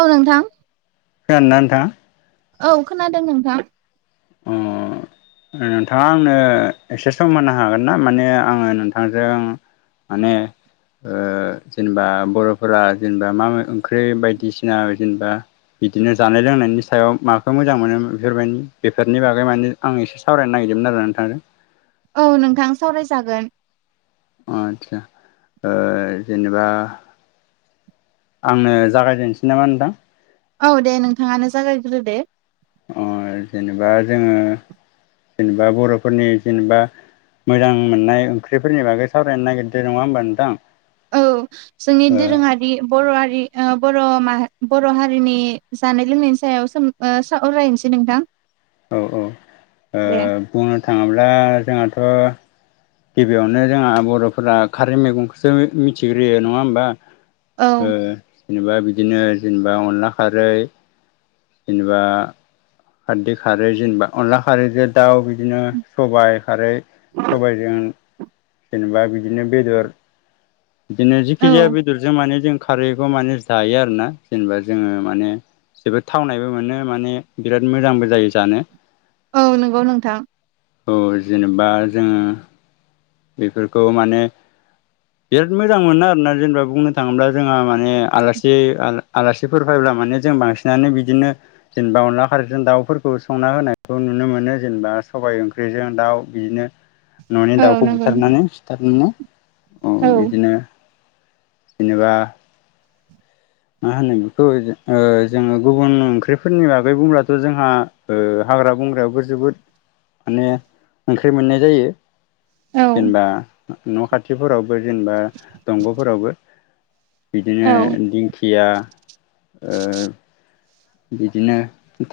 औ नोंथां। [unintelligible] औ खोनादों नोंथां अ। नोंथाङा आंनो एसे सम होनो हागोन ना माने आङो नोंथांजों माने जेनेबा बर'फोरा जेनेबा माा ओंख्रि बायदिसिना जेनेबा बिदिनो जानाय लोंनायनि सायाव माखौ मोजां मोनो बेफोरबायदि बेफोरनि बागै माने आं एसे सावरायनो नागिरदोंमोन आरो नोंथांजों औ नोंथां सावरायजागोन आचचसा जेनेबा आंनो जागायजेनसै नामा नोंथां औ दे नोंथाङानो जागायग्रो दे। ओ जेनेबा जोङो जेनेबा बर'फोरनि जेनेबा मोजां मोननाय ओंख्रिफोरनि बागै सावरायनो नागिरदोंो नङा होमबा नोंथां औ जोंनि दोरोङारि बर'आारि बर' माह बर' हारिनि जानाय लोंनायनि सायाव सों सरायायनोसै नोंथां औ औ दे बुंनो थाङोब्ला जोंहाथ' गिबियावनो जोंहा बर'फोरा खारै मैगंखौसो मिथिग्रोयो नङा होमबा औ जेनेबा बिदिनो जेनेबा अनला खारै जेनेबा खारदै खारो जेनेबा अनला खारोजों दाउ बिदिनो सबाय खारै सबायजों जेनेबा बिदिनो बेदर बिदिनो जिेखि औ जाया बेदरजों माने जों खारैखौ माने जायो आरो ना जेनेबा जोङो माने जोबोद थावनायबो मोनो माने बिराद मोजांबो जायो जानो औ नंगौ नोंथां। औ जेनेबा जोङो बेफोरखौ माने बिराद मोजां मोनो आरोोना जेनेबा बुंनो थाङोब्ला जोंहा माने आला आलासिफोर फैब्ला े जों बांसिनानो बिदिनो जेनेबा अनदला खारजों दाउफोरखौ संना होनायखौ नुनो मोन जेनेबा सबाय ओंख्रिजों दाउ बिदिनो न'नि औ दाउखौ नंगौ नोंथां बुथारनानै सिथारनानै औ बिदिनो जेनेबा मा होनो बेखौ जोङो गुबुन ओंख्रिफोरनि बागै बुंब्लाथ' जोंहा हाग्रा बंग्रायाबो जोबोद माने ओंख्रि मोननाय जायो औ जेनेबा न' खाथिफोरावबो जेनेबा दंग'फोरावबो बिदिनो औ दिंखिया बिदिनो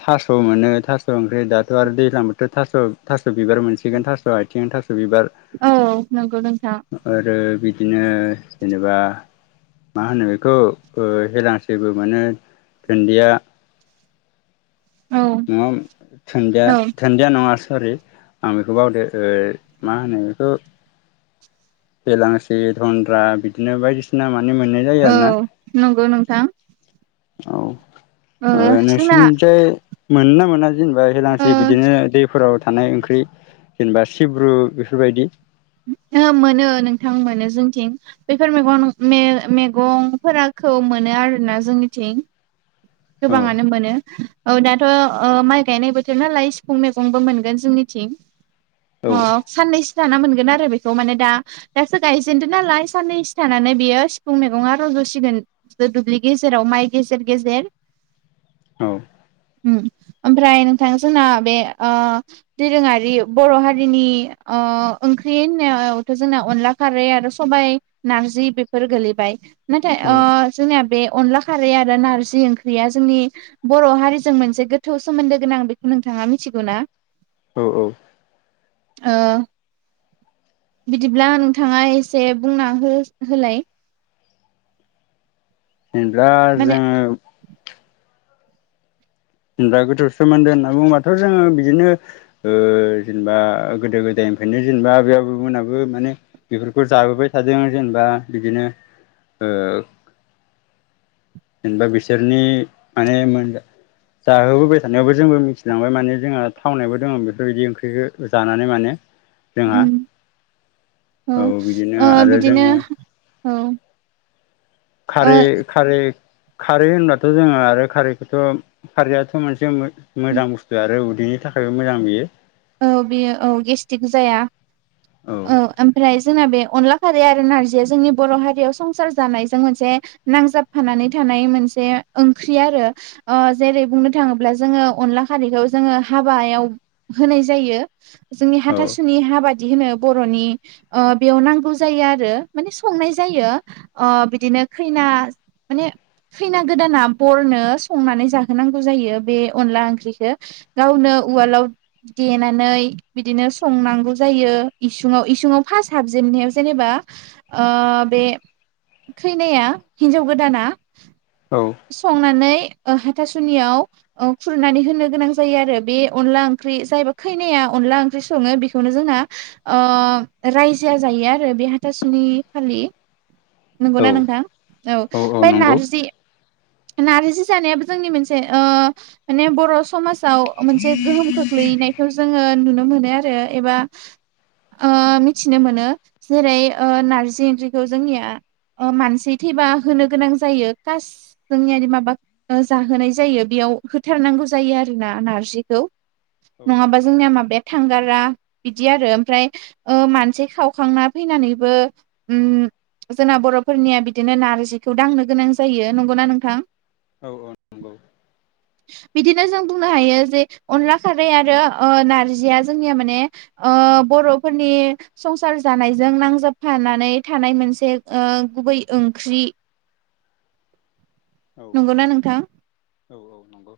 थास' मोनो थास' ओंख्रि दाथ' आरो दैज्लां बोथ' थास' थास' बिबार मोनो मोनसिगोन थासह आथिं थासह बिबार औ नंगौ नोंथां आरो बिदिनो जेनेबा मा होनो बेखौ हेलांसेबो मोनो दुन्दिया औ नङादि औ थन्दिया नङा सरि आं बेखौ बावदो मा होनो बेखौ बेेलांसि दन्द्रा बिदिनो बायदिसिना मान मोननाय जायो औ आरो ना नंगौ नोंथां औ ओ जोंना नोंसिोरनिफ्राय मोन ना मोना जेनेबा हेलांस्रि ओ बिदिनो दैफोराव थानाय ओंख्रि जेनेबा सिब्रु बेफोरबायदि मोनो नोंथां मोनो जोंथिं बेफोर मग मैगंखौ मोनो आरोना जोंनिथिं औ गोबाङानो मोनो औ दाथ' माइ गायनाय बोथोर नालाय सिफुं मैगंबो मोनगोन जोंनिथिं औ अ साननैसो जाना मोनगोन आरो बेखौ माने दा दासो गायजेनदों नालाय साननैसो थानानै बेयो सिफुं मैगं दुसिगोन दुब्लि गेजेराव माइ गेजेर गेजेर औ उम। ओमफ्राय नोंथां जोंना बे ओ दोरोङारि बर' हारिनि ओ ओंख्रि होननायावथ' जोंना अनला खारै आरो सबाय, नारजि बेफोर गोलैबाय नाथाय ओ औ जोंनिया बे अनला खारै आरो नारजि ओंख्रि या जोंनि बर' हारिजों मोनसे गोथौ सोमोन्दो गोनां बेखौ नोंथाङा मिथिगौ ना? औ औ ओ बिदिब्ला नोंथाङा एसे बुंना हो होलाय। दा माने जोङो दा गोथौ सोमोन्दो होनना बुङोबाथ' जोङो बिदिनो ओ जेनेबा गोदो-गोदाय निफ्रायनो जेनेबा आबै-आबौमोनहाबो माने बेफोरखौ जाबोबाय थादों जेनेबा बिदिनो ओ जेनेबा बिसोरनि माने मोन जाहोबोबाय थानायावबो जोंबो मिथिलांबाय माने जोंहा थावनायावबो दङ बेफोरबायदि ओंख्रिखौ जानानै माने जोंहा उम ओ औ बिदिनो ओ आरो बिदिनो जोङो औ ओ खारै-खारै खारै होनबाथ' जोङो आरो खारैखौथ' खारैयाथ' मोनसे मोजां बुस्थु आरो उदै बिनि थाखायबो मोजां बियो। औ बेयो औ गेस्टिक जाया औ ओमफ्राय जोंना बे अनला खारै आरो नारजिया जोंनि बर' हारियाव संसार जानायजों मोनसे नांजाबफानानै थानाय मोनसे ओंख्रि आरो ओ जेरै- बुंनो थाङोब्ला जोङो अनला खारैखौ जोङो हाबायाव होनाय जायो। जोंनि औ हाथासुनि हाबा बि होनो बर'नि ओ बेयाव नांगौ जायो आरो माने संनाय जायो ओ बिदिनो खैना माने खैना गोदाना बरनो संनानै जाहोनांगौ जायो बे अनला ओंख्रिखौ गावनो उवालाव देनानै बिदिनो संनांगौ जायो इसुङाव इसुङाव फास्ट हाबजेननायाव जेनेबा बे खैनाया हिनजाव गोदाना औ संनानै ओ हाथासुनियाव ओ खुरनानै होनो गोनां जायो आरो बे अनला ओंख्रि जायबा खैनाया अनला ओंख्रि सङो बेखौनो जोंना ओ रायजो आ जायो आरो बे हाथासुनि खालि औ नोंगौना नोंथां? औ ओमफ्राय नारजि नारजि जानायाबो जोंनि मोनसे ओ माने बर' समाज आव मोनसे गोहोम खोख्लैैनायखौ जोङो नुनो मोनो आरो एबा ओ मिथिनो मोनो जेरै- ओ नारजि ओंख्रिखौ जोंनिया ओ मानसि थैबा होनो गोनां जायो कास जोंनिया माबा जाहोनाय जायो बेयाव होथारनांगौ जायो आरोना नारजिखौ। औ नङाबा जोंना माबाया थांगारा बिदि आरो ओमफ्राय ओ मानसि खावखांना फैनानैबो उम जोंना बर'फोरनिया बिदिनो नारजिखौ दांनो गोनां जायो। नंगौना नोंथां? औ औ नंगौ। बिदिनो जों बुंनो हायो जे अनला खारै ओ आरो नारजिया जोंनिया माने ओ बर'फोरनि संसार जानायजों नांजाबफानानै थानाय मोनसे ओ गुबै ओंख्रि [inaudible] नंगौना नोंथां? औ औ नंगौ।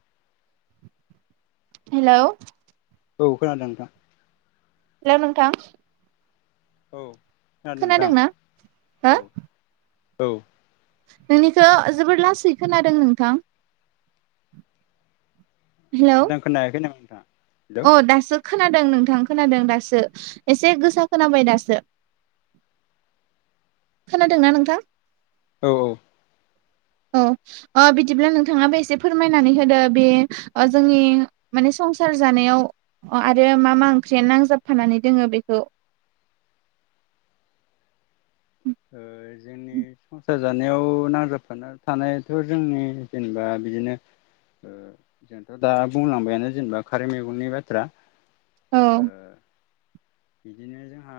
हेलौ औ, खोनादों नोंथां। हेलौ नोंथां औ खोनादों नोंथां खोनादोंना औ हो? औ नोंनिखो जोबोर लासै खोनादों नोंथां। हेलौ मोजां खोनायाखै नों अ दासो खो खोनादों नोंथां खोनादों दासो एसे गोसा खोनाबाय दासो। खोनादोंना नोंथां? औ औ औ ओ बिदिब्ला नोंथाङाबो एसे फोरमायनानै होदो बे ओ जोंनि मानि संसार सार जानायाव आरो मा मा ओंख्रियानो नांजाबफानानै दोङो बेखौ। [inaudible] ओ जोंनि संसार जानायाव नांजाबफानानै थानायाथ' जोंनि जेनोबा बिदिनो ओ जोंथ दा बुंलांबाय आंनो जेनोबा खारै मैगंनि बाथ्रा औ बिदिनो जोंहा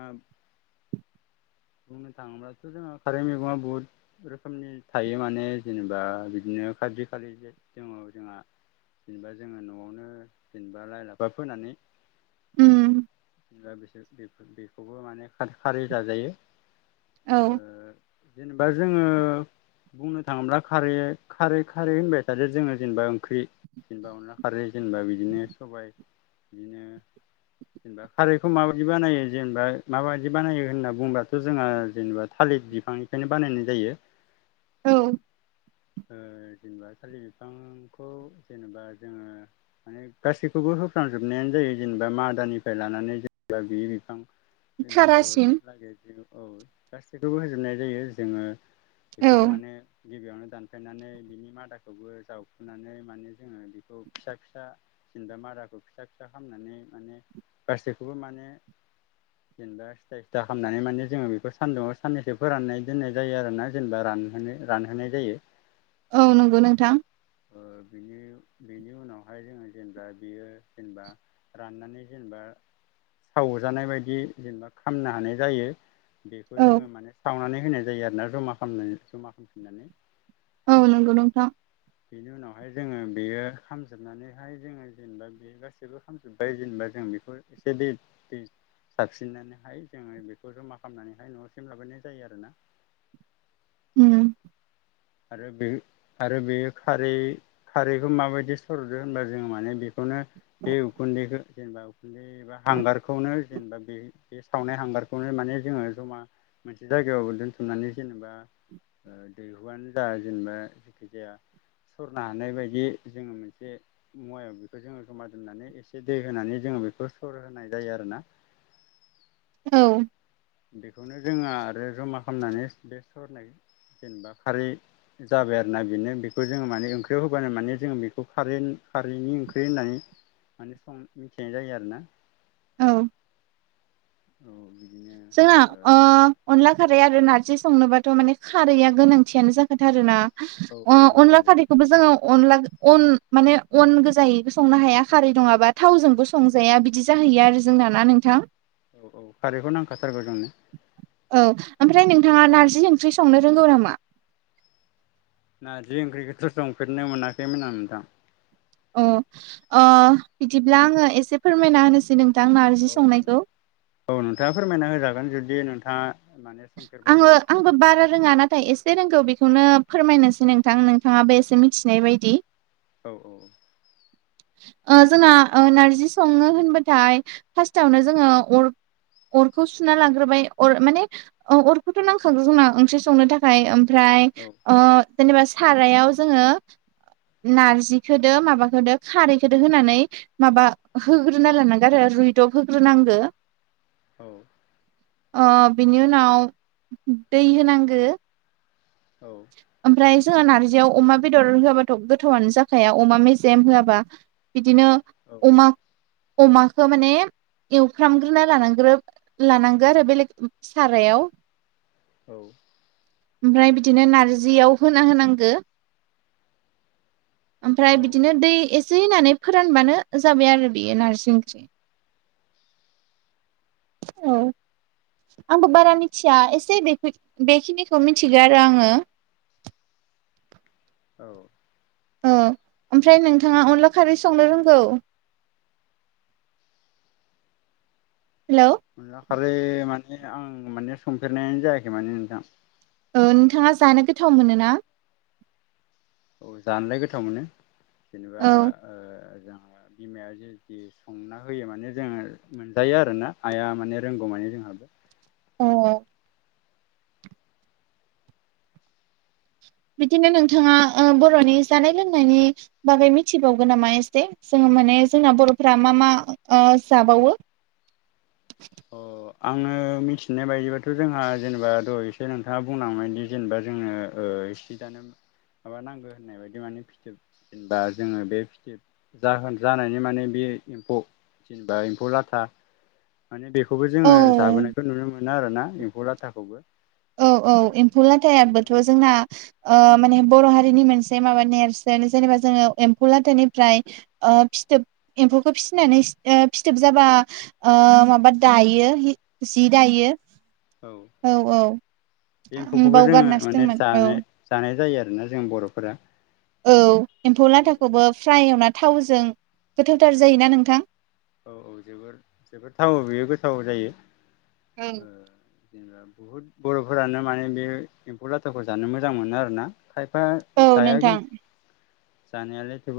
बुंनो थाङोब्लाथ' जोंहा खारै मैगङा बुहुद रोखोमनि थायो माने जेनेबा बिदिनो नो खाथि खालि दङ जोंहा। जेनेबा जोङो न'आवनो जेनेबा लाइ लाफा फोनानै उम दा बिसोर बे बेखौबो मानि खारै जाजायो। ओ औ जेनेबा जोङो बुंनो थाङोब्ला खारै खारै खारै होनबाय थादो जोङो जेनेबा ओंख्रि जेनेबा अनला खारै जेनबा बिदिनो सबाय बिदिनो जेनेबा खारैखौ माबायदि बानायो जेनेबा माबायदि बानायो होनना बुंबाथ' जोंहा जेनेबा थालिर बि बिफांनिफ्रायनो बानायनाय जायो। औ ओ जेनेबा थालिर बिफांखौ जेनेबा जोङो माने गासैखौबो होफ्रांजोबनायानो जायो जेनेबा मादानिफ्राय लानानै जेनेबा बियो बिफां बिजौआव थारासिम लागै औ गासैखौबो होजोबनाय जायो जोङो औ बेखौ माने गिबियावनो दान फायनानै बिनि मादाखौबो जावखुनानै माने जोङो बेखौ फिसा फिसा जेनेबा मादाखौ फिसा फिसा खालामामनानै माने गासैखौबो माने जेनेबा सिथा सिथा खालामनानै माने जोङो बेखौ सानदुंआव साननैसो फोराननाय दोननाय जायो आरोना जेनेबा रान होनो रानहोनाय जायो। औ नंगौ नोंथां। ओ बेनि बेनि उनावहाय जोङो जेनेबा बेयो जेनेबा राननानै जेनेबा सावजानाय बायदि जेनेबा खामनो हानाय जायो। बेखौ औ जोङो माने सावनानै होनाय जायो आरोना जमा खालामना जमा खालामनानै औ नोंगौ नोंथां। बेनि उनावहाय जोङो बेयो खामजोबनानैहाय जोङो जेनेबा बे गासैबो खामजोबबाय जेनेबा जों बेफोर एसे दै दै साबसिननानैहाय जोङो बेखौ जमा खालामनानैहाय न'सिम लाबोनाय जायो आरोना। उम आरो बे आरो बे खारै खारैखौ माबायदि सरदो होनबा जों माने बेखौ नो बे उखुन्दैखौ जेनेबा उखुन्दै एबा हांगारखौनो जेनेबा बे बे सावनाय हांगारखौनो माने जोङो जमा मोनसे जायगायाव दोनथुमनानै जेनेबा दैहुआनो जा जेनेबा जेखि जाया सरनो हानाय बायदि जोङो मोनसे मुवायाव बेखौ जोङो जमा दोननानै एसे दै होनानै जोङो जों बेखौ सर होनाय जायो आरोना औ बेखौनो जोङो आरो जमा खालामनानै बे सरनाय जेनेबा खारै जाबाय आरोना बेनो बेखौ जोङो माने ओंख्रियाव होबानो माने जोङो बेखौ खारै खारैनि ओंख्रि होननानै माने सम मिथिनाय जायो आरोना औ औ बि जोंना अनला खारै आरो [unintelligible] [unintelligible] संनोबाथ' माने खारैआ गोनांथियानो जाखाथारो ना औ औ औ अनला नंगौ खारैखौबो जोङो अनला अन माने अन गोजायै संनो हाया खारै नङाबा थावजोंबो संजाया बिदि [unintelligible] [unintelligible] आरो जोंना ना नोंथां [unintelligible] खारैखौ [unintelligible] जोंनो औ ओमफ्राय नोंथाङा नारजि ओंख्रि संनो रोंगौ नामा नारजि ओंख्रिखौथ' संफेरनो मोनाखैमोन आं नोंथां [unintelligible] अ बिदिब्ला आङो एसे फोरमायना होनोसै नों [unintelligible] औ नोंथाङा फोरमायना होजागोन जुदि नोंथाङा माने आङो संफेरबायबा आंबो बारा रोङा नाथाय एसे रोंगौ बेखौ बेखौनो फोरमायनोसै नोंथां नोंथाङाबो एसे मिथिनाय बायदि - औ औ। जोंना नारजि संनो होनबाथाय फार्स्टावनो जोङो अर अरखौ सुना लाग्रोबाय अर माने अरखौथ' नांखागौ जोंना ओंख्रि संनो थाखाय औ [unintelligible] अ जेनेबा सारायाव जोङो नारजिखौदो माबाखोदो खारैखोदो होनानै माबा होग्रोना लानांगो आरो रुइदब होग्रोनांगो [unintelligible] बिनि उनाव दै होनांगौ औ ओमफ्राय जोङा नारजियाव अमा बेदर होआबाथ' गोथावनो जाखाया अमा मेजेम होआबा बिदिनो [unintelligible] अमाखो माने एवफ्रामग्रोना लानांग्रो लानांगौ आरो बेलेग सारायाव औ ओमफ्राय बिदिनो नारजियाव होना होनांगौ ओमफ्राय औ बिदिनो दै एसे होननानै फोरानबानो जाबाय आरो बेयो नारजि ओंख्रि औ [unintelligible] आंबो बारा मिथिया एसे बेखिनिखौ मिथिगोन राङो [unintelligible] औ ओमफ्राय नोंथाङा अनला खारै संनो रोंगौ [unintelligible] [unintelligible] माने आं माने संफेरनायानो जायाखै माने नोंथां ओ नोंथाङा जानो गोथाव मोनो ना औ जानोलाय गोथाव मोनो जेनेबा औ ओ बिमाया जेदि संना होयो माने जोङो मोनजायो आरोना आइया माने रोंगौ माने जों [unintelligible] अ। बिदिनो नोंथाङा बर'नि जानाय लोंनायनि बागै मिथिबावगोन नामा एसे जोङो। माने जोंना बर'फोरा मा मा ओ जाबावो औ। आङो मिथिनाय बायदिबथ' जोंहा जेनेबा दहाय एसे नोंथाङा बुंलांबायदि जेनेबा जोंओ ओ [unintelligible] माबा नांगो होननाय बायदि माने फिथोब जेनबा जोङो बे फिथोब जोहोन जानायनि माने बे एम्फौ जेनेबा एम्फौ लाथा माने बेखौबो जोङो औ जाबोनायखौ नुनो मोनो आरोना एम्फौ लाथाखौबो। औ औ ओ एम्फौ बेनि लाथायाबोथ' उनावहाय जोंना ओ माने बर' हारिनि मोनसे माबा नेरसोन जेनेबा जोङो एम्फौ लादोनिफ्राय ओ फिथोब एम्फौखौ फिसिनानै फिथोब जाबा ओ माबा दायो जि दायो औ औ। बे आं एम्फौखौबो जोङो बावगारनासो माने दंमोन औ जानाय जानाय जायो आरोना जों बर'फोरा औ एम्फौ औ लाथाखौबो फ्राय एवना थावजों गोथावथार जायोना नोंथां। औ औ जोबोर जोबोर थावङो बेयो गोथाव जायो। औ। ओ जेनेबा बुहुद बर'फोरानो माने बे एम्फौ लाथाखौ जानो मोजां मोनो आरो ना। खायफा जायाखि नोंथां जानायालाय थेव